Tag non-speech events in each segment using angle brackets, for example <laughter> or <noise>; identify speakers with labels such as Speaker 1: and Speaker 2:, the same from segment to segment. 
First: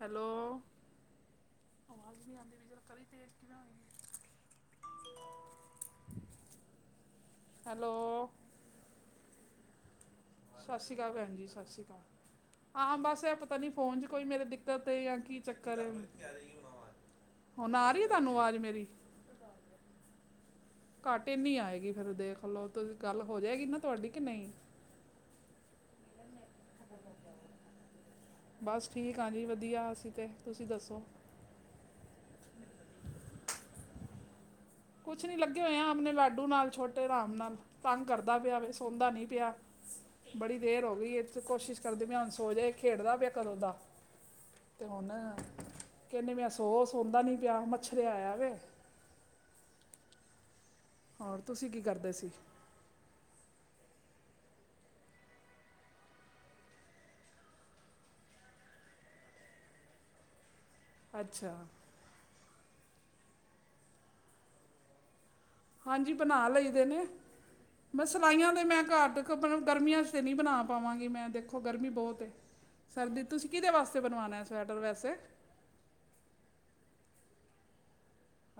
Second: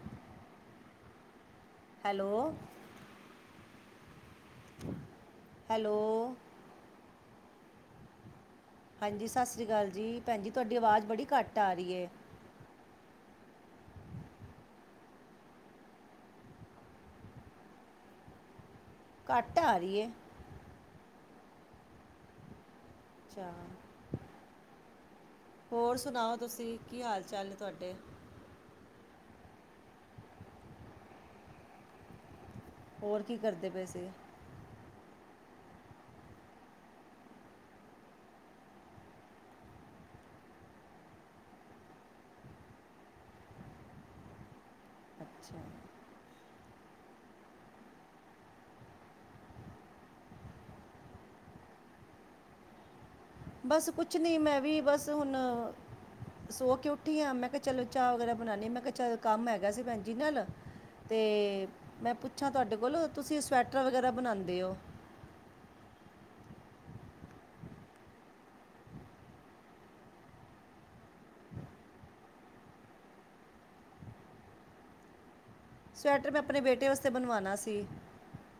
Speaker 1: Hello.
Speaker 2: Hello hello.
Speaker 1: Hello.
Speaker 2: ਹਾਂਜੀ, ਸਤਿ ਸ਼੍ਰੀ ਅਕਾਲ ਜੀ ਭੈਣ ਜੀ ਤੁਹਾਡੀ
Speaker 1: ਸਤਿ ਸ਼੍ਰੀ
Speaker 2: ਆਵਾਜ਼
Speaker 1: ਅਕਾਲ
Speaker 2: ਬੜੀ
Speaker 1: ਭੈਣ ਜੀ
Speaker 2: ਘੱਟ
Speaker 1: ਸਤਿ ਸ਼੍ਰੀ
Speaker 2: ਆਰੀ
Speaker 1: ਅਕਾਲ
Speaker 2: ਏ।
Speaker 1: ਹਾਂ, ਬਸ ਏ ਪਤਾ ਨੀ ਫੋਨ ਚ ਕੋਈ ਮੇਰੀ ਦਿੱਕਤ ਏ ਯਾ ਕੀ ਚੱਕਰ ਏ। ਹੁਣ ਆਰੀ ਏ ਤੁਹਾਨੂੰ ਆਵਾਜ਼ ਮੇਰੀ
Speaker 2: ਘਟ ਆਰੀ ਏ।
Speaker 1: ਘਟ ਏਨੀ ਆਏਗੀ, ਫਿਰ ਦੇਖ ਲਓ ਤੁਸੀ ਗੱਲ ਹੋ
Speaker 2: ਅੱਛਾ
Speaker 1: ਜਾਏਗੀ ਨਾ ਤੁਹਾਡੀ ਕੇ ਨਹੀ।
Speaker 2: ਹੋਰ ਸੁਣਾਓ ਤੁਸੀਂ ਕੀ ਹਾਲ ਚਾਲ ਏ ਤੁਆਡੇ?
Speaker 1: ਬਸ ਠੀਕ ਹਾਂਜੀ ਵਧੀਆ ਅਸੀਂ ਤੇ, ਤੁਸੀਂ ਦੱਸੋ?
Speaker 2: ਹੋਰ ਕੀ ਕਰਦੇ ਪਏ ਸੀ?
Speaker 1: ਕੁਛ ਨੀ ਲੱਗੇ ਹੋਏ ਆ ਆਪਣੇ ਲਾਡੂ ਨਾਲ ਛੋਟੇ ਰਾਮ ਨਾਲ। ਤੰਗ ਕਰਦਾ ਪਿਆ ਵੇ ਸੌਦਾ ਨੀ ਪਿਆ। ਬੜੀ ਦੇਰ ਹੋ ਗਈ ਏ ਅਸੀ ਕੋਸ਼ਿਸ਼ ਕਰਦੇ ਪਏ ਹਾਂ ਸੋ ਜਾਏ, ਖੇਡਦਾ ਪਿਆ ਕਰੋ ਦਾ। ਤੇ ਹੁਣ
Speaker 2: ਅੱਛਾ
Speaker 1: ਕਹਿੰਦੇ ਪਿਆ ਸੋ-ਸੋਨਦਾ ਨਹੀਂ ਪਿਆ ਮੱਛਰਿਆ ਇਆ ਵੇ। ਅੋੋਰ ਤੁਸੀਂ ਕੀ ਕਰਦੇ ਸੀ?
Speaker 2: ਬਸ ਕੁਚ ਨੀ ਮੈਂ ਵੀ ਬਸ ਹੁਣ ਸੋ ਕੇ ਉੱਠੀ ਆ, ਮੈਂ ਕਿਆ ਚਲੋ ਚਾ ਵਗੈਰਾ ਬਨਾਨੀ ਮੈਂ ਕਿਆ ਚਲ ਕੰਮ ਹੈਗਾ ਸੀ ਭੈਣਜੀ ਨਾਲ
Speaker 1: ਅੱਛਾ
Speaker 2: ਤੇ ਮੈਂ ਪੁੱਛਾਂ ਤੁਹਾਡੇ ਕੋਲ ਤੁਸੀਂ ਸਵੈਟਰ ਵਗੈਰਾ ਬਣਾਉਂਦੇ ਉਹ।
Speaker 1: ਹਾਂਜੀ, ਬਨਾ ਲਈ ਦੇ ਨੇ। ਮੈਂ ਸਿਲਾਈਆਂ ਤੇ ਮੈਂ ਘੱਟ, ਗਰਮੀਆਂ ਚ ਤੇ ਨੀ ਬਣਾ ਪਾਵਾਂਗੀ ਮੈਂ ਦੇਖੋ ਗਰਮੀ ਬਹੁਤ ਏ। ਸਰਦੀ ਤੁਸੀਂ ਕਿਦੇ ਵਾਸਤੇ ਬਣਵਾਨਾ ਸਵੈਟਰ ਵੈਸੇ?
Speaker 2: ਸਵੈਟਰ, ਮੈਂ ਆਪਣੇ ਬੇਟੇ ਵਾਸਤੇ ਬਣਵਾਣਾ ਸੀ।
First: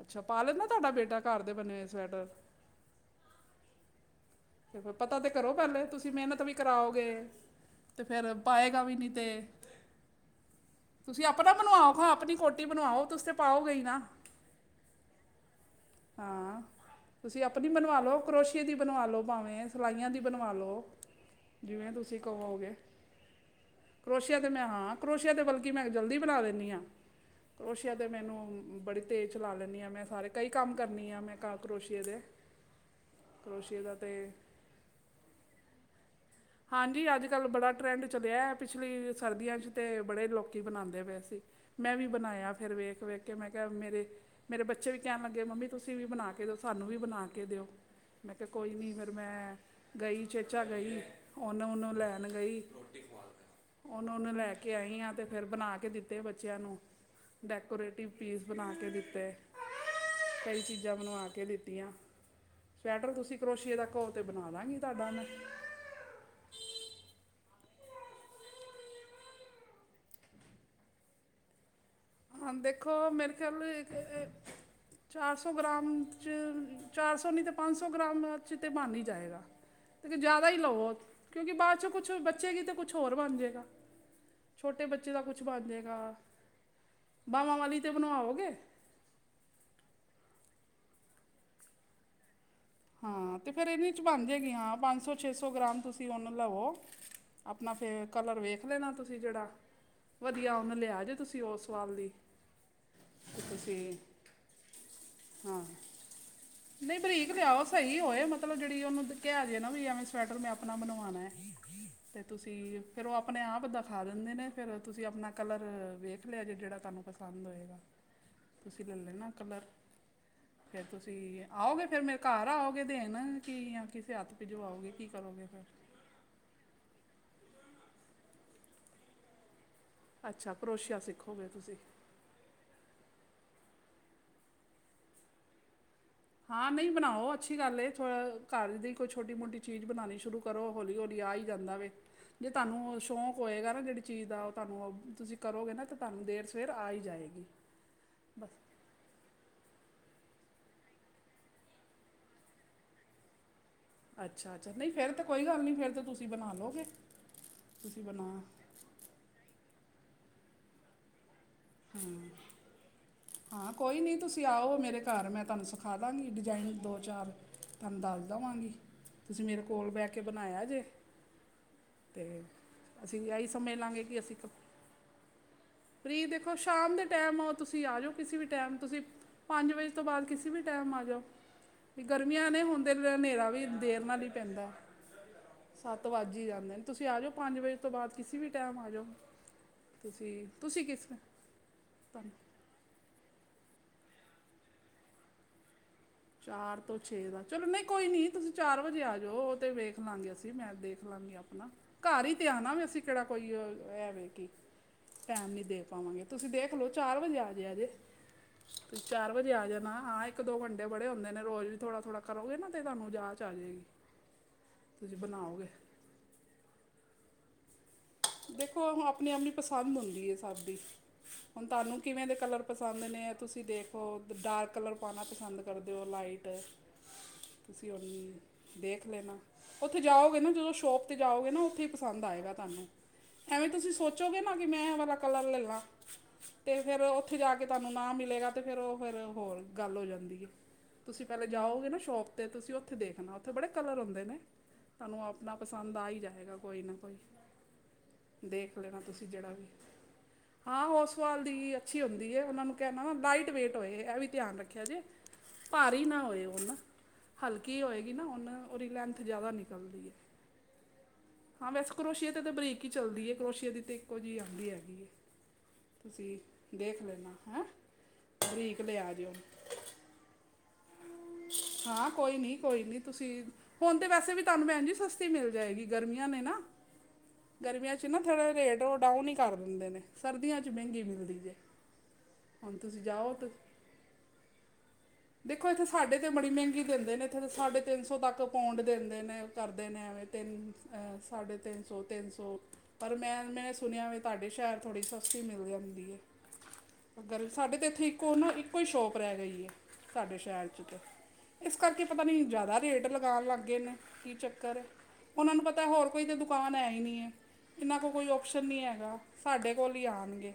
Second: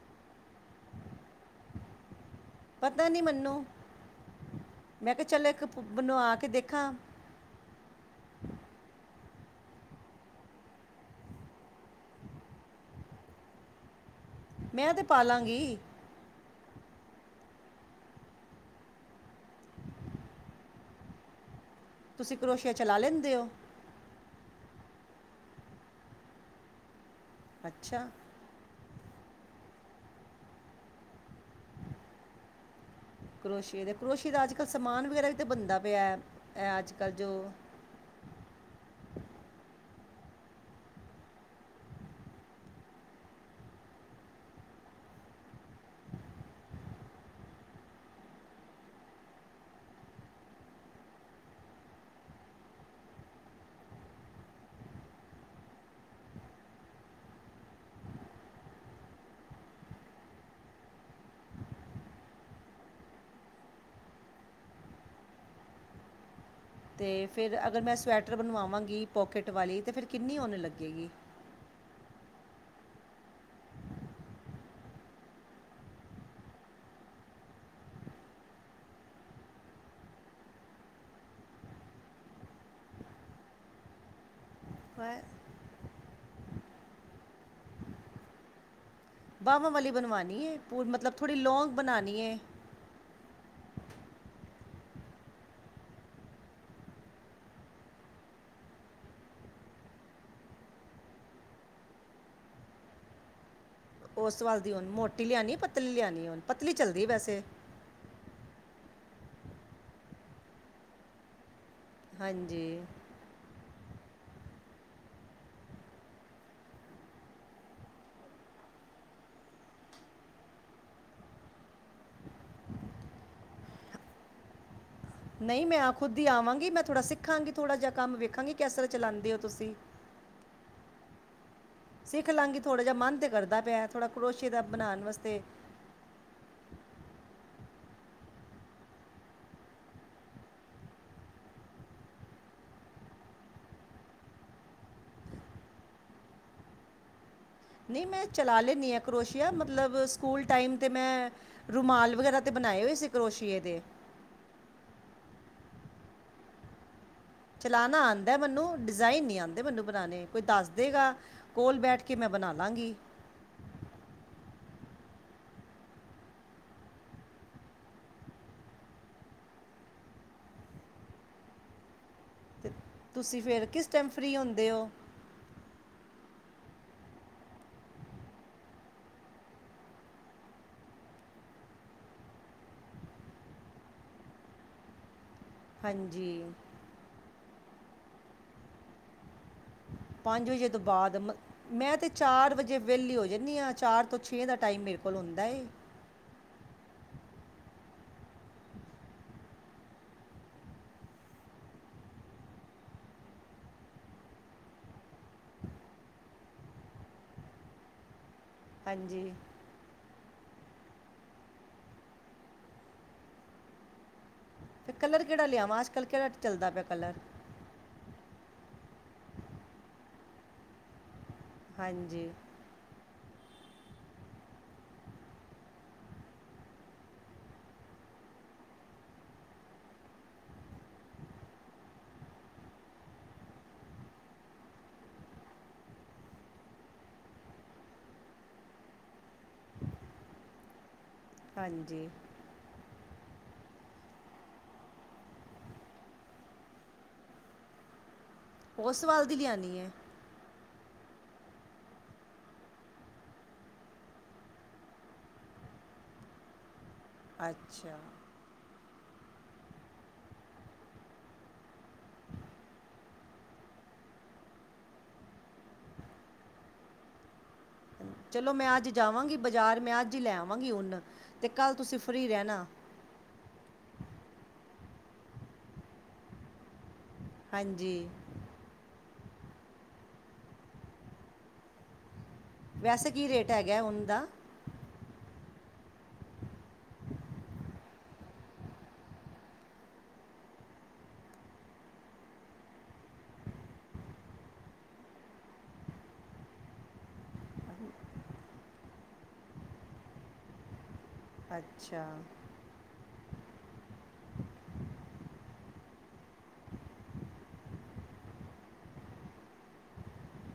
Speaker 1: ਅੱਛਾ, ਪਾਲੈਨਦਾ ਤੁਹਾਡਾ ਬੇਟਾ ਘਰ ਦੇ ਬਣੇ ਹੋਏ ਸਵੈਟਰ।
Speaker 2: ਪਤਾ ਨਹੀਂ ਮੈਨੂੰ ਮੈਂ
Speaker 1: ਪਤਾ
Speaker 2: ਕਿਹਾ
Speaker 1: ਤੇ
Speaker 2: ਚਲੋ
Speaker 1: ਕਰੋ
Speaker 2: ਇੱਕ
Speaker 1: ਪਹਿਲੇ, ਤੁਸੀਂ
Speaker 2: ਬਣਵਾ
Speaker 1: ਮਿਹਨਤ
Speaker 2: ਕੇ
Speaker 1: ਵੀ
Speaker 2: ਦੇਖਾਂ
Speaker 1: ਕਰਾਓਗੇ ਤੇ ਫਿਰ ਪਾਏਗਾ ਵੀ ਨਹੀਂ ਤੇ ਤੁਸੀਂ ਆਪਣਾ ਬਣਵਾਓ ਖਾਂ ਆਪਣੀ ਕੋਟੀ ਬਣਾਵਾਓ ਤੁਸੀਂ ਤੇ ਪਾਓਗੇ ਨਾ
Speaker 2: ਮੈਂ ਤੇ ਪਾਲਾਂਗੀ
Speaker 1: ਹਾਂ ਤੁਸੀਂ ਆਪਣੀ ਬਣਵਾ ਲਓ ਕਰੋਸ਼ੀਏ ਦੀ ਬਣਵਾ ਲਉ ਭਾਵੇਂ ਸਿਲਾਈਆਂ ਦੀ ਬਣਵਾ ਲਉ। ਜਿਵੇਂ ਤੁਸੀਂ
Speaker 2: ਕਰੋਸ਼ੀਆ
Speaker 1: ਕਹੋਗੇ।
Speaker 2: ਚਲਾ ਲੈਂਦੇ ਹੋ
Speaker 1: ਕਰੋਸ਼ੀਆ ਤਾਂ ਮੈਂ ਹਾਂ, ਕਰੋਸ਼ੀਆ ਤਾਂ ਬਲਕਿ ਮੈਂ ਜਲਦੀ ਬਣਾ ਦਿੰਦੀ ਹਾਂ। ਕਰੋਸ਼ੀਆ
Speaker 2: ਅੱਛਾ
Speaker 1: ਤੇ ਮੈਨੂੰ ਬੜੀ ਤੇਜ਼ ਚਲਾ ਲੈਦੀ ਆ ਮੈਂ ਸਾਰੇ ਕਈ ਕੰਮ ਕਰਨੀ ਆ ਮੈਂ ਘਰ ਕਰੋਸ਼ੀਏ ਦੇ
Speaker 2: ਕਰੋਸ਼ੀਏ ਦੇ ਕਰੋਸ਼ੀਏ ਦਾ ਅੱਜ ਕੱਲ ਸਮਾਨ ਵਗੈਰਾ ਵੀ ਤਾਂ ਬਣਦਾ ਪਿਆ।
Speaker 1: ਹਾਂਜੀ ਅੱਜ ਕੱਲ੍ਹ ਬੜਾ ਟਰੈਂਡ ਚੱਲਿਆ, ਪਿਛਲੀ ਸਰਦੀਆਂ 'ਚ ਤਾਂ ਬੜੇ ਲੋਕ ਬਣਾਉਂਦੇ ਪਏ ਸੀ। ਮੈਂ ਵੀ ਬਣਾਇਆ ਫਿਰ ਵੇਖ, ਵੇਖ ਕੇ ਮੈਂ ਕਿਹਾ ਮੇਰੇ, ਮੇਰੇ ਬੱਚੇ ਵੀ ਕਹਿਣ ਲੱਗੇ, ਮੰਮੀ ਤੁਸੀਂ ਵੀ ਬਣਾ ਕੇ ਦਿਓ ਸਾਨੂੰ ਵੀ ਬਣਾ ਕੇ ਦਿਓ। ਕੋਈ ਨਹੀਂ ਫਿਰ ਮੈਂ ਗਈ ਚੇਚਾ ਗਈ। ਉਨ ਉਨ ਨੂੰ ਲੈਣ ਗਈ। ਉਨ-ਉਨ ਲੈ ਕੇ ਆਈ ਹਾਂ ਤੇ ਫਿਰ ਬਣਾ ਕੇ ਦਿੱਤੇ ਬੱਚਿਆਂ ਨੂੰ ਡੈਕੋਰੇਟਿਵ ਪੀਸ ਬਣਾ ਕੇ ਦਿੱਤੇ। ਕਈ ਚੀਜ਼ਾਂ ਬਣਵਾ ਕੇ ਦਿੱਤੀਆਂ। ਸਵੈਟਰ ਤੁਸੀਂ ਕਰੋਸ਼ੀਏ ਦਾ ਕਹੋਗੇ ਤੇ ਬਣਾ ਦੇਵਾਂਗੀ ਤੁਹਾਡਾ।
Speaker 2: ਤੇ ਫਿਰ ਅਗਰ ਮੈਂ ਸਵੈਟਰ ਬਣਵਾਂਗੀ ਪੋਕਿਟ ਵਾਲੀ ਤਾਂ ਫਿਰ ਕਿੰਨੀ ਉਨ ਲੱਗੇਗੀ।
Speaker 1: ਦੇਖੋ ਮੇਰੇ ਖਿਆਲ ਇੱਕ ਚਾਰ ਸੌ ਗ੍ਰਾਮ 'ਚ ਚਾਰ ਸੌ ਨਹੀਂ ਤਾਂ ਪੰਜ ਸੌ ਗ੍ਰਾਮ 'ਚ ਤਾਂ ਬਣ ਹੀ ਜਾਏਗਾ। ਤੇ ਜ਼ਿਆਦਾ ਹੀ ਲਵੋ ਕਿਉਂਕਿ ਬਾਅਦ ਚੋਂ ਕੁਛ ਬਚੇਗੀ ਤੇ ਕੁਛ ਹੋਰ ਬਣ ਜਾਏਗਾ। ਛੋਟੇ ਬੱਚੇ ਦਾ ਕੁਛ ਬਣ ਜਾਵੇਗਾ, ਬਾਹਵਾਂ ਵਾਲੀ ਤਾਂ ਬਣਵਾਓਗੇ।
Speaker 2: ਬਾਹਵਾਂ ਵਾਲੀ ਬਣਵਾਉਣੀ ਹੈ ਪੂ ਮਤਲਬ ਥੋੜ੍ਹੀ ਲੌਂਗ ਬਣਾਉਣੀ ਹੈ।
Speaker 1: ਹਾਂ ਤੇ ਫਿਰ ਇਹਦੇ 'ਚ ਬਣ ਜਾਏਗੀ ਹਾਂ ਪੰਜ ਸੌ ਛੇ ਸੌ ਗ੍ਰਾਮ ਤੁਸੀਂ ਉਨ ਲਵੋ। ਆਪਣਾ ਫਿਰ ਕਲਰ ਵੇਖ ਲੈਣਾ ਤੁਸੀਂ ਜਿਹੜਾ ਵਧੀਆ ਉਨ ਲਿਆਜੇ ਤੁਸੀਂ ਉਸ ਵਾਸਤੇ
Speaker 2: ਉਸਵਾਲ ਦੀ ਉਨ ਮੋਟੀ ਲਿਆਉਣੀ ਪਤਲੀ ਲਿਆਉਣੀ ਪਤਲੀ
Speaker 1: ਨਹੀਂ
Speaker 2: ਚੱਲਦੀ
Speaker 1: ਬਰੀਕ
Speaker 2: ਵੈਸੇ
Speaker 1: ਲਿਆਓ ਸਹੀ ਹੋਏ ਮਤਲਬ ਜਿਹੜੀ ਉਹਨੂੰ ਕਿਹਾ ਜੇ ਐਵੇਂ ਸਵੈਟਰ ਮੈਂ ਆਪਣਾ ਬਣਵਾਉਣਾ ਹੈ। ਤੇ ਤੁਸੀਂ
Speaker 2: ਹਾਂਜੀ
Speaker 1: ਫੇਰ ਉਹ ਆਪਣੇ ਆਪ ਦਾ ਦਿਖਾ ਦਿੰਦੇ ਨੇ ਫਿਰ ਤੁਸੀਂ ਆਪਣਾ ਕਲਰ ਵੇਖ ਲਿਆ ਜੇ ਜਿਹੜਾ ਤੁਹਾਨੂੰ ਪਸੰਦ ਹੋਏਗਾ। ਤੁਸੀਂ ਲੈ ਲੈਣਾ ਕੱਲਰ ਫਿਰ ਤੁਸੀਂ ਆਓਗੇ ਫਿਰ ਮੇਰੇ ਘਰ ਆੳਗੇ ਦੇਨ ਕਿ ਜਾਂ ਕਿਸੇ ਹੱਥ ਭੇਜਵਾੳਗੇ ਕੀ ਕਰੋਗੇ ਫਿਰ
Speaker 2: ਨਹੀਂ ਮੈਂ ਖੁਦ ਹੀ ਆਵਾਂਗੀ, ਮੈਂ ਥੋੜ੍ਹਾ ਸਿੱਖਾਂਗੀ, ਥੋੜ੍ਹਾ ਜਿਹਾ ਕੰਮ ਵੇਖਾਂਗੀ ਕਿਸ ਤਰ੍ਹਾਂ ਚਲਾਉਂਦੇ ਹੋ ਤੁਸੀਂ
Speaker 1: ਅੱਛਾ ਕਰੋਸ਼ੀਆ ਸਿੱਖੋਗੇ ਤੁਸੀਂ
Speaker 2: ਸਿੱਖ ਲਵਾਂਗੀ ਥੋੜਾ ਜਿਹਾ ਮਨ ਤੇ ਕਰਦਾ ਪਿਆ ਥੋੜਾ ਕਰੋਸਿਐ ਦਾ ਬਣਾਉਣ ਵਾਸਤੇ
Speaker 1: ਹਾਂ ਨਹੀਂ ਬਣਾਓ ਅੱਛੀ ਗੱਲ ਏ ਥੋ ਘਰ ਦੀ ਕੋਈ ਛੋਟੀ- ਮੋਟੀ ਚੀਜ਼ ਬਣਾਉਣੀ ਸ਼ੁਰੂ ਕਰੋ ਹੌਲੀ- ਹੌਲੀ ਆ ਹੀ ਜਾਂਦਾ ਵੇ ਜੇ ਤੁਹਾਨੂੰ ਸ਼ੋਕ ਹੋਏਗਾ ਨਾ ਜਿਹੜੀ ਚੀਜ਼ ਦਾ, ਉਹ ਤੁਹਾਨੂੰ ਤੁਸੀਂ ਕਰੋਗੇ ਨਾ ਤਾਂ ਤੁਹਾਨੂੰ ਦੇਰ ਸਵੇਰ ਆ ਹੀ ਜਾਏਗੀ।
Speaker 2: ਨਹੀਂ ਮੈਂ
Speaker 1: ਬਸ
Speaker 2: ਚਲਾ ਲੈਂਦੀ ਆ ਕਰੋਸ਼ੀਆ ਮਤਲਬ ਸਕੂਲ ਟਾਈਮ 'ਤੇ ਮੈਂ ਰੁਮਾਲ ਵਗੈਰਾ ਤੇ ਬਣਾਏ ਹੋਏ ਸੀ ਕਰੋਸ਼ੀਏ ਦੇ
Speaker 1: ਅੱਛਾ, ਅੱਛਾ ਨਹੀਂ ਫੇਰ ਤਾਂ ਕੋਈ ਗੱਲ ਨਹੀਂ ਫੇਰ ਤਾਂ ਤੁਸੀਂ ਬਣਾ ਲਓਗੇ।
Speaker 2: ਚਲਾਉਣਾ ਆਉਂਦਾ ਮੈਨੂੰ, ਡਿਜ਼ਾਇਨ ਨੀ ਆਉਂਦੇ ਮੈਨੂੰ ਬਣਾਉਣੇ ਕੋਈ ਦੱਸ ਦੇਗਾ। ਕੋਲ ਬੈਠ ਕੇ ਮੈਂ ਬਣਾ ਲਵਾਂਗੀ।
Speaker 1: ਹਾਂ ਕੋਈ ਨਹੀਂ ਤੁਸੀਂ ਆਓ ਮੇਰੇ ਘਰ ਮੈਂ ਤੁਹਾਨੂੰ ਸਿਖਾ ਦਾਂਗੀ ਡਿਜ਼ਾਇਨ ਦੋ ਚਾਰ ਤੁਹਾਨੂੰ ਦੱਸ ਦੇਵਾਂਗੀ, ਤੁਸੀਂ ਮੇਰੇ ਕੋਲ ਬਹਿ ਕੇ ਬਣਾਇਆ ਜੇ ਅਤੇ
Speaker 2: ਤੇ
Speaker 1: ਅਸੀਂ
Speaker 2: ਤੁਸੀਂ
Speaker 1: ਇਹੀ
Speaker 2: ਫਿਰ
Speaker 1: ਸਮਝ
Speaker 2: ਕਿਸ
Speaker 1: ਲਾਂਗੇ
Speaker 2: ਟਾਈਮ ਫ੍ਰਰੀ ਹੁੰਦੇ ਹੋ?
Speaker 1: ਫਰੀ ਦੇਖੋ ਸ਼ਾਮ ਦੇ ਟੈਮ ਆਓ ਤੁਸੀਂ ਆ ਜਾਓ ਕਿਸੇ ਵੀ ਟਾਈਮ ਤੁਸੀਂ ਪੰਜ ਵਜੇ ਤੋਂ ਬਾਅਦ ਕਿਸੇ ਵੀ ਟਾਈਮ ਆ ਜਾਓ। ਗਰਮੀਆਂ ਨੇ ਹੁੰਦੇ ਹਨੇਰਾ ਵੀ ਦੇਰ ਨਾਲ ਹੀ ਪੈਂਦਾ। ਸੱਤ
Speaker 2: ਹਾਂਜੀ
Speaker 1: ਵੱਜ ਹੀ ਜਾਂਦੇ ਨੇ ਤੁਸੀਂ ਆ ਜਾਓ ਪੰਜ ਵਜੇ ਤੋਂ ਬਾਅਦ ਕਿਸੇ ਵੀ ਟਾਈਮ ਆ ਜਾਓ ਤੁਸੀਂ
Speaker 2: ਵਜੇ ਤੋਂ
Speaker 1: ਕਿਸ
Speaker 2: ਬਾਅਦ, ਮੈਂ ਤੇ ਚਾਰ
Speaker 1: ਤੁਹਾਨੂੰ
Speaker 2: ਚਾਰ ਵਜੇ ਵਿਹਲੀ ਹੋ ਜਾਂਨੀ ਹਾਂ, ਚਾਰ ਤੋਂ ਛੇ ਦਾ ਟਾਈਮ ਮੇਰੇ ਕੋਲ ਹੁੰਦਾ ਏ।
Speaker 1: ਚਾਰ ਤੋਂ ਛੇ ਦਾ ਚਲੋ ਨਹੀਂ ਕੋਈ ਨੀ ਤੁਸੀਂ ਚਾਰ ਵਜੇ ਆਜੋ, ਉਹ ਤੇ ਵੇਖਲਾਂਗੇ ਅਸੀ, ਮੈਂ ਦੇਖਲਾਂਗੇ। ਆਪਣਾ, ਘਰ ਹੀ ਤੇ ਆਣਾ, ਵੀ ਅਸੀਂ ਕਿਹੜਾ, ਕੋਈ, ਐਵੇਂ ਕਿ ਟਾਈਮ ਨੀ ਦੇ ਪਾਵਾਂਗੇ, ਤੁਸੀ ਦੇਖ ਲਓ ਚਾਰ ਵਜੇ ਆਜਯਾ ਜੇ।
Speaker 2: ਹਾਂਜੀ
Speaker 1: ਚਾਰ ਵਜੇ ਆ ਜਾਨਾ, ਹਾਂ ਇੱਕ-ਦੋ ਘੰ ੇ ਬੜੇ ਹੁੰਦੇ ਨੇ ਰੋਜ਼, ਵੀ ਥੋੜਾ-ਥੋੜਾ ਕਰੋਗੇ ਨਾ, ਤੇ ਤੁਾਨੂੰ ਜਾਚ ਆ ਜੇਗੀ।
Speaker 2: ਫਿਰ ਕੱਲਰ ਕਿਹੜਾ ਲਿਆਵਾਂ? ਅੱਜ-ਕੱਲ ਕਿਹੜਾ ਚੱਲਦਾ ਪਿਆ ਕਲਰ?
Speaker 1: ਦੇਖੋ ਹਨ ਆਪਣੀ-ਆਪਣੀ ਪਸੰਦ ਹੁੰਦੀ ਹੈ ਸਭ ਦੀ, ਹੁਣ ਤੁਹਾਨੂੰ ਕਿਵੇਂ
Speaker 2: ਹਾਂਜੀ
Speaker 1: ਦੇ ਕਲਰ ਪਸੰਦ ਨੇ ਤੁਸੀਂ ਦੇਖੋ, ਡਾਰਕ ਕਲਰ ਪਾਣਾ ਪਸੰਦ ਕਰਦੇ ਹੋ, ਲਾਈਟ ਤੁਸੀ ਹੋਨੀ ਦੇਖ ਲੇਨਾ, ਉੱਥੇ ਜਾਓਗੇ ਨਾ, ਜਦੋਂ ਸ਼ੋਪ 'ਤੇ ਜਾਓਗੇ ਨਾ, ਉੱਥੇ ਹੀ ਪਸੰਦ ਆਏਗਾ ਤੁਹਾਨੂੰ। ਐਵੇਂ ਤੁਸੀਂ ਸੋਚੋਗੇ ਨਾ ਕਿ, ਮੈਂ ਐ ਵਾਲਾ ਕਲਰ ਲੈਲਾਂ ਤੇ ਫਿਰ, ਉੱਥੇ ਜਾਕੇ ਤੁਹਾਨੂੰ ਨਾ ਮਿਲੇਗਾ ਤੇ ਫਿਰ, ਉਹ ਫਿਰ ਹੋਰ ਗੱਲ ਹੋ ਜਾਂਦੀ ਏ। ਤੁਸੀ ਪਹਿਲੇ ਜਾਓਗੇ ਨਾ
Speaker 2: ਹਾਂਜੀ
Speaker 1: ਸ਼ੌਪ ਅਤੇ ਤੁਸੀਂ ਉੱਥੇ ਦੇਖਣਾ, ਉੱਥੇ ਬੜੇ ਕਲਰ ਹੁੰਦੇ ਨੇ। ਤੁਹਾਨੂੰ ਆਪਣਾ ਪਸੰਦ ਆ ਹੀ ਜਾਇਗਾ, ਕੋਈ ਨਾ ਕੋਈ। ਦੇਖ ਲੇਣਾ,
Speaker 2: ਉਸ ਵੱਲ
Speaker 1: ਤੁਸੀ
Speaker 2: ਦੀ
Speaker 1: ਜਿਹੜਾ ਵੀ।
Speaker 2: ਲਿਆਣੀ ਹੈ
Speaker 1: ਹਾਂ, ਹੋਸਵਾਲ ਦੀ ਵੀ ਅੱਛੀ ਹੁੰਦੀ ਏ, ਉਹਨਾਂ ਨੂੰ ਕਹਿਣਾ ਲਾਈਟ ਵੇਟ ਹੋਏ, ਐ ਵੀ ਧਿਆਨ ਰੱਖਿਓ ਜੇ। ਭਾਰੀ ਨਾ ਹੋਏ ਉਹ ਨਾ, ਹਲਕੀ
Speaker 2: ਅੱਛਾ
Speaker 1: ਹੋਏਗੀ ਨਾ ਉਹਨ ਉਹਦੀ ਲੈਂਥ ਜ਼ਿਆਦਾ ਨਿਕਲਦੀ ਏ, ਹਾਂ ਵੈਸੇ ਕਰੋਸ਼ੀਏ ਦੇ ਤਾਂ ਬਰੀਕ ਕੀ ਚੱਲਦੀ ਏ, ਕਰੋਸ਼ੀਏ ਦੀ ਤੇ ਇੱਕੋ ਜਿਹੀ ਆਉਂਦੀ ਹੈਗੀ ਏ। ਤੁਸੀਂ ਦੇਖ ਲੇਣਾ। ਹੈਂ!
Speaker 2: ਚਲੋ ਮੈਂ
Speaker 1: ਬਰੀਕ
Speaker 2: ਅੱਜ
Speaker 1: ਲਿਆ ਜੇ
Speaker 2: ਜਾਵਾਂਗੀ ਬਜ਼ਾਰ, ਮੈਂ ਅੱਜ ਹੀ ਲੈ ਆਵਾਂਗੀ ਉਂਨ
Speaker 1: ਹਾਂ, ਕੋਈ ਨੀ ਕੋਈ ਨੀ, ਤੁਸੀ ਹੁਣ ਤੇ ਵੈਸੇ ਵੀ ਤੁਹਾਨੂੰ ਭੈਣ ਜੀ, ਸਸਤੀ ਮਿਲ ਜਾਏਗੀ ਗਰਮੀਆਂ ਨੇ ਨਾ
Speaker 2: ਹਾਂਜੀ
Speaker 1: ਗਰਮੀਆਂ'ਚ ਨਾ ਉੱਥੇ ਰੇਟ ਉਹ ਡਾਊਨ ਹੀ ਕਰ ਦਿੰਦੇ ਨੇ, ਸਰਦੀਆਂ'ਚ ਮਹਿੰਗੀ ਮਿਲਦੀ ਜੇ। ਹੁਣ ਤੁਸੀਂ
Speaker 2: ਵੈਸੇ, ਕੀ
Speaker 1: ਜਾਓ
Speaker 2: ਰੇਟ
Speaker 1: ਤਾਂ
Speaker 2: ਹੈਗਾ ਉਂਨ ਦਾ?
Speaker 1: ਦੇਖੋ, ਇੱਥੇ ਸਾਡੇ ਤਾਂ ਬੜੀ ਮਹਿੰਗੀ ਦਿੰਦੇ ਨੇ, ਇੱਥੇ ਤਾਂ ਸਾਢੇ-ਤਿੰਨ ਸੌ ਤੱਕ ਪੋਂਡ ਦਿੰਦੇ ਨੇ, ਕਰਦੇ ਨੇ ਐਵੇਂ ਤਿੰਨ ਅ--ਸਾਢੇ ਤਿੰਨ ਸੌ, ਤਿੰਨ ਸੋ। ਪਰ ਮੈਂ, ਮੇਂਨੇ ਸੁਣਿਆ ਵੇ, ਤੁਹਾਡੇ ਸ਼ਹਿਰ ਥੋੜ੍ਹੀ ਸਸਤੀ ਮਿਲ ਜਾਂਦੀ ਏ। ਅਗਰ ਸਾਡੇ ਤੇ ਇੱਥੇ, ਇੱਕੋ ਨਾ ਇੱਕੋ ਹੀ ਸ਼ੋਪ ਰਹਿ ਗਈ ਏ। ਸਾਡੇ ਸ਼ਹਿਰ'ਚ ਤੇ, ਇਸ ਕਰਕੇ
Speaker 2: ਅੱਛਾ
Speaker 1: ਪਤਾ ਨੀ, ਜ਼ਿਆਦਾ ਰੇਟ ਲਗਾਣ ਲੱਗ ਲੱਗੇ ਨੇ, ਕੀ ਚੱਕਰ ਏ, ਉਹਨਾ ਨੂੰ ਪਤਾ ਹੋਰ ਕੋਈ ਤਾਂ ਦੁਕਾਨ ਹੈ ਹੀ ਨਹੀ ਏ। ਇਹਨਾਂ ਕੋਲ ਕੋਈ ਓਪਸ਼ਨ ਨਹੀਂ ਹੈਗਾ, ਸਾਡੇ ਕੋਲ ਹੀ ਆਣਗੇ।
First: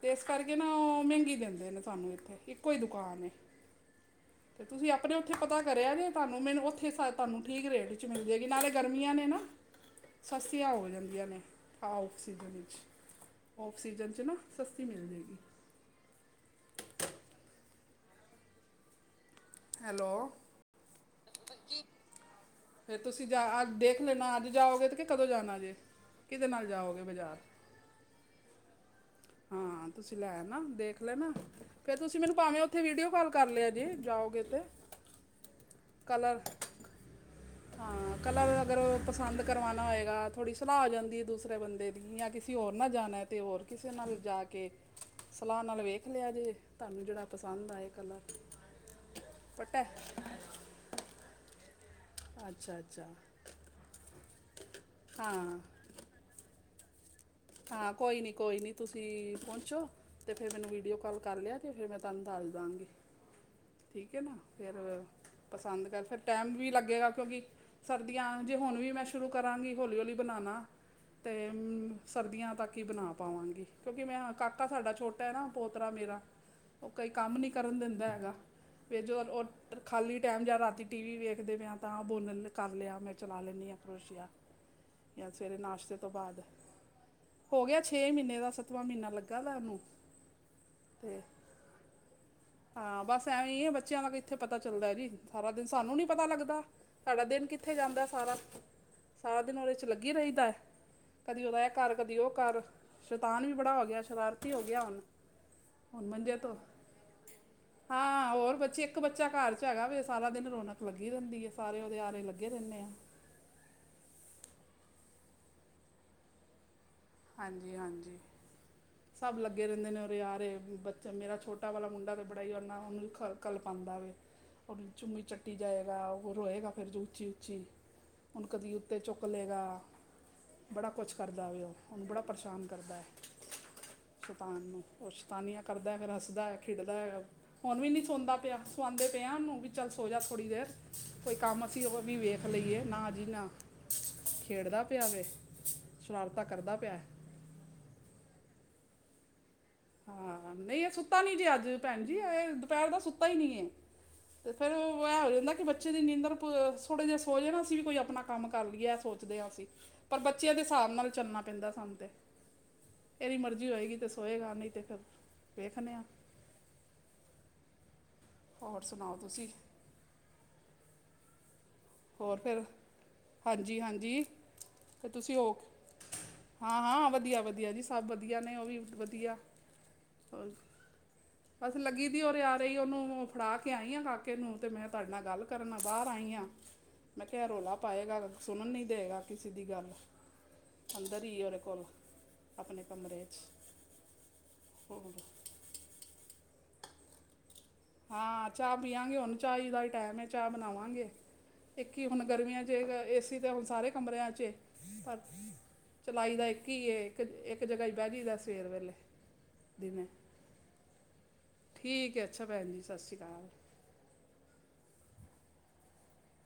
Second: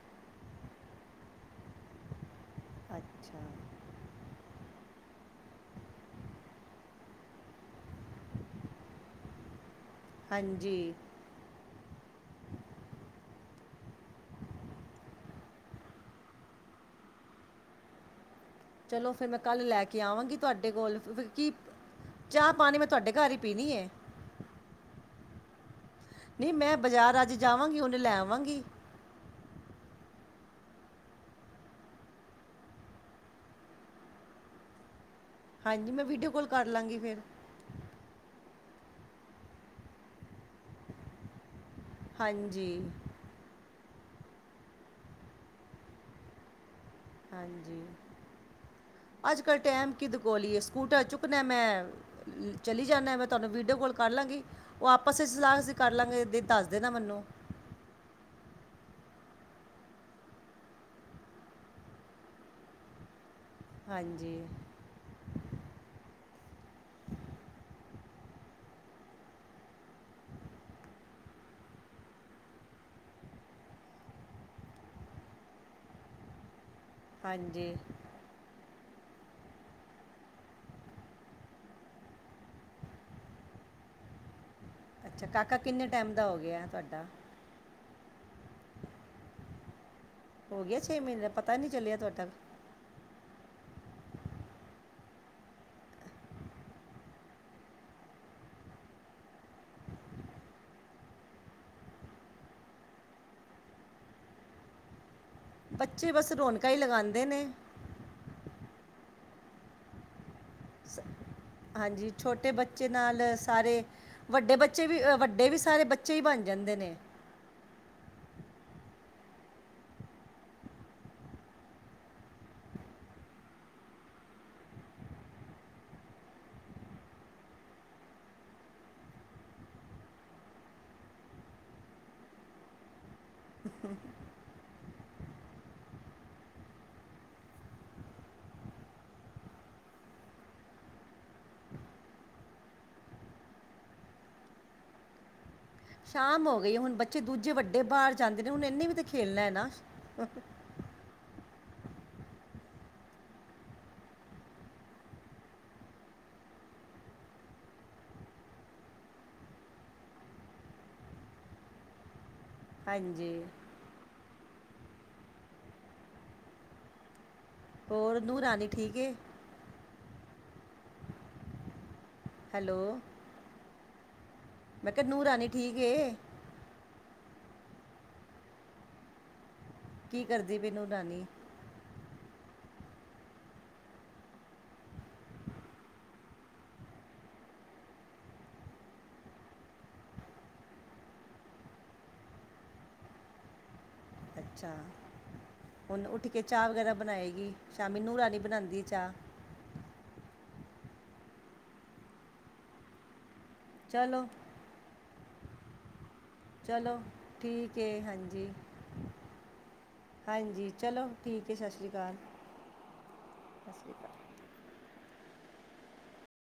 Speaker 1: ਤੇ ਇਸ ਕਰਕੇ ਨਾ ਉਹ, ਮਹਿੰਗੀ ਦਿੰਦੇ ਨੇ ਸਾਨੂੰ ਇੱਥੇ, ਇੱਕੋ ਹੀ ਦੁਕਾਨ ਏ।
Speaker 2: ਹ <inaudible>
Speaker 1: ਫਿਰ ਤੁਸੀਂ ਆਪਣੇ ਉੱਥੇ ਪਤਾ ਕਰਿਆ ਜੇ, ਤੁਹਾਨੂੰ ਮੈਨੂੰ ਉੱਥੇ ਸ ਤੁਹਾਨੂੰ ਠੀਕ ਰੇਟ 'ਚ ਮਿਲ ਜੇਗੀ, ਨਾਲੇ ਗਰਮੀਆਂ ਨੇ ਨਾ।
Speaker 2: <inaudible>
Speaker 1: ਸਸਤੀਆ ਹੋ ਜਾਂਦੀਆਂ ਨੇ। ਹਾ, ਔਫ ਸੀਜਨ ਵਿੱਚ, ਔਫ ਸੀਜਨ'ਚ ਨਾ ਸਸਤੀ ਮਿਲ ਜੇਗੀ।
Speaker 2: ਚਲੋ ਫੇਰ ਮੈਂ ਕੱਲ ਲੈਕੇ
Speaker 1: ਹੈਲੋ
Speaker 2: ਆਵਾਂਗੀ ਤੁਹਾਡੇ ਕੋਲ, ਕੀ ਚਾਹ-ਪਾਣੀ ਮੈਂ ਤੁਹਾਡੇ ਘਰ ਹੀ ਪੀਣੀ ਏ।
Speaker 1: ਦੇ ਨਾਦ'ਚ ਜਾਓਗੇ ਤੇ ਕਿ, ਕਦੋਂ ਜਾਣਾ ਜੇ? ਕਿਹਦੇ
Speaker 2: ਨਹੀਂ
Speaker 1: ਨਾਲ
Speaker 2: ਮੈਂ
Speaker 1: ਜਾਓਗੇ
Speaker 2: ਬਾਜ਼ਾਰ ਅੱਜ ਜਾਵਾਂਗੀ, ਹੁਨੇ ਲੈ ਆਵਾਂਗੀ।
Speaker 1: ਹਾਂ, ਤੁਸੀਂ ਲੈ ਆਨਾ, ਦੇਖ ਲੈਨਾ। ਫਿਰ ਤੁਸੀਂ ਮੈਨੂੰ ਭਾਵੇਂ ਉੱਥੇ ਵੀਡੀਓ ਕੋਲ ਕਰ ਲਿਆ ਜੇ, ਜਾਓਗੇ ਤੇ।
Speaker 2: ਹਾਂਜੀ, ਮੈਂ ਵੀਡੀਓ ਕੋਲ
Speaker 1: ਕਲਰ
Speaker 2: ਕਰਲਾਂਗੀ ਫਿਰ।
Speaker 1: ਹਾਂ, ਕਲਰ ਅਗਰ ਪਸੰਦ ਕਰਵਾਣਾ ਹੋਏਗਾ, ਥੋੜੀ ਸਲਾਹ ਹੋ ਜਾਂਦੀ ਏ, ਦੂਸਰੇ ਬੰਦੇ ਜਾਂ ਕਿਸੇ
Speaker 2: ਹਾਂਜੀ
Speaker 1: ਹੋਰ ਨਾ ਜਾਣਾ ਤੇ, ਹੋਰ ਕਿਸੇ ਨਾਲ ਜਾਕੇ ਸਲਾਹ ਨਾਲ ਵੇਖ ਲਿਆ ਜੇ। ਤੁਹਾਨੂੰ ਜਿਹੜਾ ਪਸੰਦ ਆ
Speaker 2: ਹਾਂਜੀ
Speaker 1: ਇਹ ਕਲਾ
Speaker 2: ਅੱਜ ਕੱਲ੍ਹ
Speaker 1: ਪਟੈ।
Speaker 2: ਟਾਈਮ ਕਿਹਦੇ ਕੋਲ ਹੀ ਹੈ ਸਕੂਟਰ ਚੁੱਕਣੇ ਮੈਂ।
Speaker 1: ਅੱਛਾ
Speaker 2: ਚਲੀ
Speaker 1: ਅੱਛਾ
Speaker 2: ਜਾਂਦਾ ਮੈਂ ਤੁਹਾਨੂੰ ਵੀਡੀਓ ਕਾਲ ਕਰ ਲਾਂਗੀ, ਉਹ ਆਪਸ ਚ ਸਲਾ
Speaker 1: ਹਾਂ
Speaker 2: ਕਰ ਲਾਂਗੇ ਦੀ ਦੱਸ ਦੇਨਾ ਮੈਨੂੰ।
Speaker 1: ਹਾਂ ਕੋਈ ਨੀ ਕੋਈ ਨੀ ਤੁਸੀਂ ਪਹੁੰਚੋ। ਤੇ ਫ਼ਿਰ ਮੈਨੂੰ ਵੀਡੀਓ ਕਾਲ ਕਰ ਲਿਆ ਤੇ ਫੇਰ ਮੈਂ ਤੁਹਾਨੂੰ ਦੱਸ ਦਾਂਗੀ।
Speaker 2: <inaudible>
Speaker 1: ਠੀਕ ਹੈ ਨਾ ਫਿਰ ਪਸੰਦ ਕਰ ਫਿਰ ਟਾਈਮ ਵੀ ਲੱਗੇਗਾ ਕਿਉਂਕਿ ਸਰਦੀਆਂ ਜੇ ਹੁਣ ਵੀ ਮੈਂ ਸ਼ੁਰੂ ਕਰਾਂਗੀ ਹੌਲੀ-ਹੌਲੀ ਬਨਾਣਾ ਤੇ ਹੂੰ ਸਰਦੀਆਂ ਤੱਕ ਹੀ ਬਣਾ ਪਾਵਾਂਗੀ, ਕਿਉਂਕਿ ਮੈਂ ਹ ਕਾਕਾ ਸਾਡਾ ਛੋਟਾ ਹੈ ਨਾ ਪੋਤਰਾ ਮੇਰਾ। ਉਹ ਕੋਈ ਕੰਮ ਨਹੀਂ
Speaker 2: ਹਾਂਜੀ
Speaker 1: ਕਰਨ ਦਿੰਦਾ ਹੈਗਾ। ਫਿਰ ਜੋ ਖਾਲੀ ਟਾਈਮ ਜਾ ਰਾਤੀ ਟੀਵੀ ਵੇਖਦੇ ਪਿਆ ਤਾਂ ਬੋਲਣ ਕਰ ਲਿਆ ਮੈਂ ਚਲਾ ਲੈਂਦੀ ਆ ਕਰੋਸੀਆ।
Speaker 2: ਅੱਛਾ ਕਾਕਾ ਕਿੰਨੇ ਟਾਈਮ ਦਾ ਹੋ ਗਿਆ ਤੁਹਾਡਾ?
Speaker 1: ਹੋ ਗਿਆ ਛੇ ਮਹੀਨੇ ਦਾ ਸੱਤਵਾਂ ਮਹੀਨਾ ਲੱਗਾ ਦਾ ਉਹਨੂੰ।
Speaker 2: ਹੋ ਗਿਆ ਛੇ ਮਹੀਨੇ
Speaker 1: ਤੇ
Speaker 2: ਦਾ ਪਤਾ ਨੀ ਚੱਲਿਆ ਤੁਹਾਡਾ।
Speaker 1: ਹਾਂ ਬਸ ਐਵੇਂ ਹੀ ਹੈ ਬੱਚਿਆਂ ਦਾ ਕਿੱਥੇ ਪਤਾ ਚੱਲਦਾ ਜੀ ਸਾਰਾ ਦਿਨ ਸਾਨੂੰ ਨੀ ਪਤਾ ਲੱਗਦਾ। ਸਾਡਾ ਦਿਨ ਕਿੱਥੇ ਜਾਂਦਾ ਸਾਰਾ, ਸਾਰਾ ਦਿਨ ਉਹਦੇ ਚ ਲੱਗੇ ਰਹੀਦਾ। ਕਦੀ ਇਹ ਕਰ, ਕਦੀ ਉਹ ਕਰ, ਸ਼ੈਤਾਨ ਵੀ ਬੜਾ ਹੋ ਗਿਆ ਸ਼ਰਾਰਤੀ ਹੋ ਗਿਆ ਹੁਣ। ਹੁਣ
Speaker 2: ਬੱਚੇ ਬਸ
Speaker 1: ਮੰਜੇ ਤੋਂ
Speaker 2: ਰੌਣਕਾ ਹੀ ਲਗਾਉਂਦੇ ਨੇ।
Speaker 1: ਹਾਂ ਹੋਰ ਬੱਚੇ ਇੱਕ ਬੱਚਾ ਘਰ 'ਚ ਹੈਗਾ ਵੀ ਸਾਰਾ ਦਿਨ ਰੌਣਕ ਲੱਗੀ ਰਹਿੰਦੀ ਹੈ ਸਾਰੇ ਉਹਦੇ
Speaker 2: ਹਾਂਜੀ
Speaker 1: ਆਰੇ ਲੱਗੇ
Speaker 2: ਛੋਟੇ
Speaker 1: ਰਹਿੰਦੇ
Speaker 2: ਬੱਚੇ
Speaker 1: ਆ
Speaker 2: ਨਾਲ ਸਾਰੇ ਵੱਡੇ ਬੱਚੇ ਵੀ ਵੱਡੇ ਵੀ ਸਾਰੇ ਬੱਚੇ ਹੀ ਬਣ ਜਾਂਦੇ ਨੇ।
Speaker 1: ਹਾਂਜੀ-ਹਾਂਜੀ
Speaker 2: <inaudible>
Speaker 1: ਸਭ ਲੱਗੇ ਰਹਿੰਦੇ ਨੇ ਉਹਰੇ ਆਰੇ ਬੱਚਾ ਮੇਰਾ ਛੋਟਾ ਵਾਲਾ ਮੁੰਡਾ ਤੇ ਬੜਾ ਈ ਉਹਨੂੰ ਕਲਪਾਉਂਦਾ ਵੇ। ਉਹ ਚੁੰਮੀ ਚੱਟੀ ਜਾਏਗਾ ਉਹ ਰੋਏਗਾ ਫਿਰ ਜੋ ਉੱਚੀ-ਉੱਚੀ। ਹੁਣ ਕਦੀ ਉੱਤੇ ਚੁੱਕ ਲਏਗਾ, ਬੜਾ ਕੁਛ ਕਰਦਾ ਵੇ ਉਹ। ਉਹਨੂੰ ਬੜਾ ਪਰੇਸ਼ਾਨ ਕਰਦਾ ਹੈ, ਸ਼ੈਤਾਨ ਨੂੰ। ਉਹ ਸ਼ੈਤਾਨੀਆਂ ਕਰਦਾ ਫਿਰ ਹੱਸਦਾ ਏ, ਖੇਡਦਾ ਹੈ। ਹੁਣ ਵੀ ਨਹੀਂ ਸੌਦਾ ਪਿਆ ਸਵਾਉਂਦੇ ਪਏ ਆ ਉਹਨੂੰ ਵੀ ਚੱਲ ਸੋ ਜਾ ਥੋੜ੍ਹੀ ਦੇਰ। ਕੋਈ ਕੰਮ ਅਸੀਂ ਉਹ ਵੀ ਵੇਖ ਲਈਏ ਨਾ ਜੀ ਨਾ। ਖੇਡਦਾ ਪਿਆ ਵੇ? ਸ਼ਰਾਰਤਾਂ
Speaker 2: ਸ਼ਾਮ ਹੋ ਗਈ
Speaker 1: ਕਰਦਾ
Speaker 2: ਹੁਣ
Speaker 1: ਪਿਆ ਹੈ
Speaker 2: ਬੱਚੇ ਦੂਜੇ ਵੱਡੇ ਬਾਹਰ ਜਾਂਦੇ ਨੇ ਹੁਣ ਇੰਨੇ ਵੀ ਤਾਂ ਖੇਲਣਾ ਹੈ ਨਾ।
Speaker 1: ਹਾਂ ਨਹੀਂ ਇਹ ਸੁੱਤਾ ਨੀ ਜੇ ਅੱਜ ਭੈਣ ਜੀ ਇਹ ਦੁਪਹਿਰ ਦਾ ਸੁੱਤਾ ਹੀ ਨੀ ਏ। ਫਿਰ ਐ ਹੋ ਜਾਂਦਾ ਕਿ ਬੱਚੇ ਦੀ ਨੀਂਦਰ ਥੋੜੇ ਜਿਹੇ ਸੋ ਜੇ ਨਾ ਅਸੀਂ ਵੀ ਕੋਈ ਆਪਣਾ ਕੰਮ ਕਰ ਲਈਏ ਇਹ ਉੱਠ ਗਿਆ ਸੀ। ਪਰ ਬੱਚਿਆਂ ਦੇ ਹਿਸਾਬ ਨਾਲ ਚੱਲਣਾ ਪੈਂਦਾ ਸਾਨੂੰ ਤੇ। ਇਹ
Speaker 2: ਹਾਂਜੀ
Speaker 1: ਦੀ ਮਰਜ਼ੀ ਹੋਏਗੀ ਤੇ ਸੋਏਗਾ ਨਹੀਂ ਤੇ ਫਿਰ ਵੇਖਦੇ ਆ।
Speaker 2: ਹੋਰ ਨੂੰਹ ਰਾਣੀ
Speaker 1: ਹੋਰ
Speaker 2: ਠੀਕ ਏ?
Speaker 1: ਸੁਣਾਓ ਤੁਸੀਂ ਹੋਰ ਫਿਰ,
Speaker 2: ਹੈਲੋ
Speaker 1: ਹਾਂਜੀ-ਹਾਂਜੀ,
Speaker 2: ਮੈਂ ਕਿਹਾ
Speaker 1: ਤੇ
Speaker 2: ਨੂੰਹ
Speaker 1: ਤੁਸੀਂ ਹੋ
Speaker 2: ਰਾਣੀ ਠੀਕ ਏ
Speaker 1: ਹਾਂ ਹਾਂ ਵਧੀਆ ਵਧੀਆ ਜੀ ਸਭ ਵਧੀਆ ਨੇ ਉਹ ਵੀ ਵਧੀਆ।
Speaker 2: ਕੀ
Speaker 1: ਹੋਰ
Speaker 2: ਕਰਦੀ ਪਈ ਨੂੰਹ ਰਾਨੀ?
Speaker 1: ਬਸ ਲੱਗੀ ਦੀ ਉਰੇ ਆ ਰਹੀ ਉਹਨੂੰ ਫੜਾ ਕੇ ਆਈ ਆ ਕਾਕੇ ਨੂੰ ਤੇ ਮੈਂ ਤੁਹਾਡੇ ਨਾਲ ਗੱਲ ਕਰਨ ਬਾਹਰ ਆਈ ਆਂ। ਮੈਂ ਕਿਹਾ ਰੌਲਾ ਪਾਏਗਾ ਸੁਣਨ ਨੀ ਦੇਵੇਗਾ ਕਿਸੇ ਦੀ ਗੱਲ। ਅੰਦਰ ਹੀ ਉਹਦੇ ਕੋਲ, ਆਪਣੇ ਕਮਰੇ ਵਿੱਚ।
Speaker 2: ਅੱਛਾ, ਹੁਣ ਉੱਠ ਕੇ ਚਾਹ ਵਗੈਰਾ ਬਣਾਏਗੀ। ਸ਼ਾਮੀ ਨੂੰਹ ਰਾਣੀ
Speaker 1: ਹਾਂ ਚਾਹ
Speaker 2: ਬਣਾਉਂਦੀ
Speaker 1: ਪੀਵਾਂਗੇ ਹੁਣ। ਚਾਹੀ ਦਾ ਹੀ ਟਾਈਮ ਹੈ ਚਾਹ ਬਣਾਵਾਂਗੇ, ਇੱਕ ਹੀ ਹੁਣ ਗਰਮੀਆਂ ਚ ਏ ਸੀ ਤੇ ਹੁਣ ਸਾਰੇ
Speaker 2: ਚਲੋ
Speaker 1: ਕਮਰਿਆਂ ਚ ਏ, ਪਰ ਚਲਾਈ ਦਾ ਇੱਕ ਹੀ
Speaker 2: ਚਲੋ
Speaker 1: ਏ ਇੱਕ
Speaker 2: ਠੀਕ
Speaker 1: ਜਗ੍ਹਾ ਹੀ
Speaker 2: ਏ
Speaker 1: ਬਹਿ ਜਾਈਦਾ
Speaker 2: ਹਾਂਜੀ
Speaker 1: ਸਵੇਰ ਵੇਲੇ ਦਿਨੇ।
Speaker 2: ਹਾਂਜੀ ਚਲੋ ਠੀਕ ਹੈ ਸਤਿ ਸ਼੍ਰੀ ਅਕਾਲ ਜੀ।
Speaker 1: ਠੀਕ ਹੈ, ਅੱਛਾ ਭੈਣ ਜੀ, ਸਤਿ ਸ਼੍ਰੀ ਅਕਾਲ।
Speaker 2: ਸ਼੍ਰੀ ਅਕਾਲ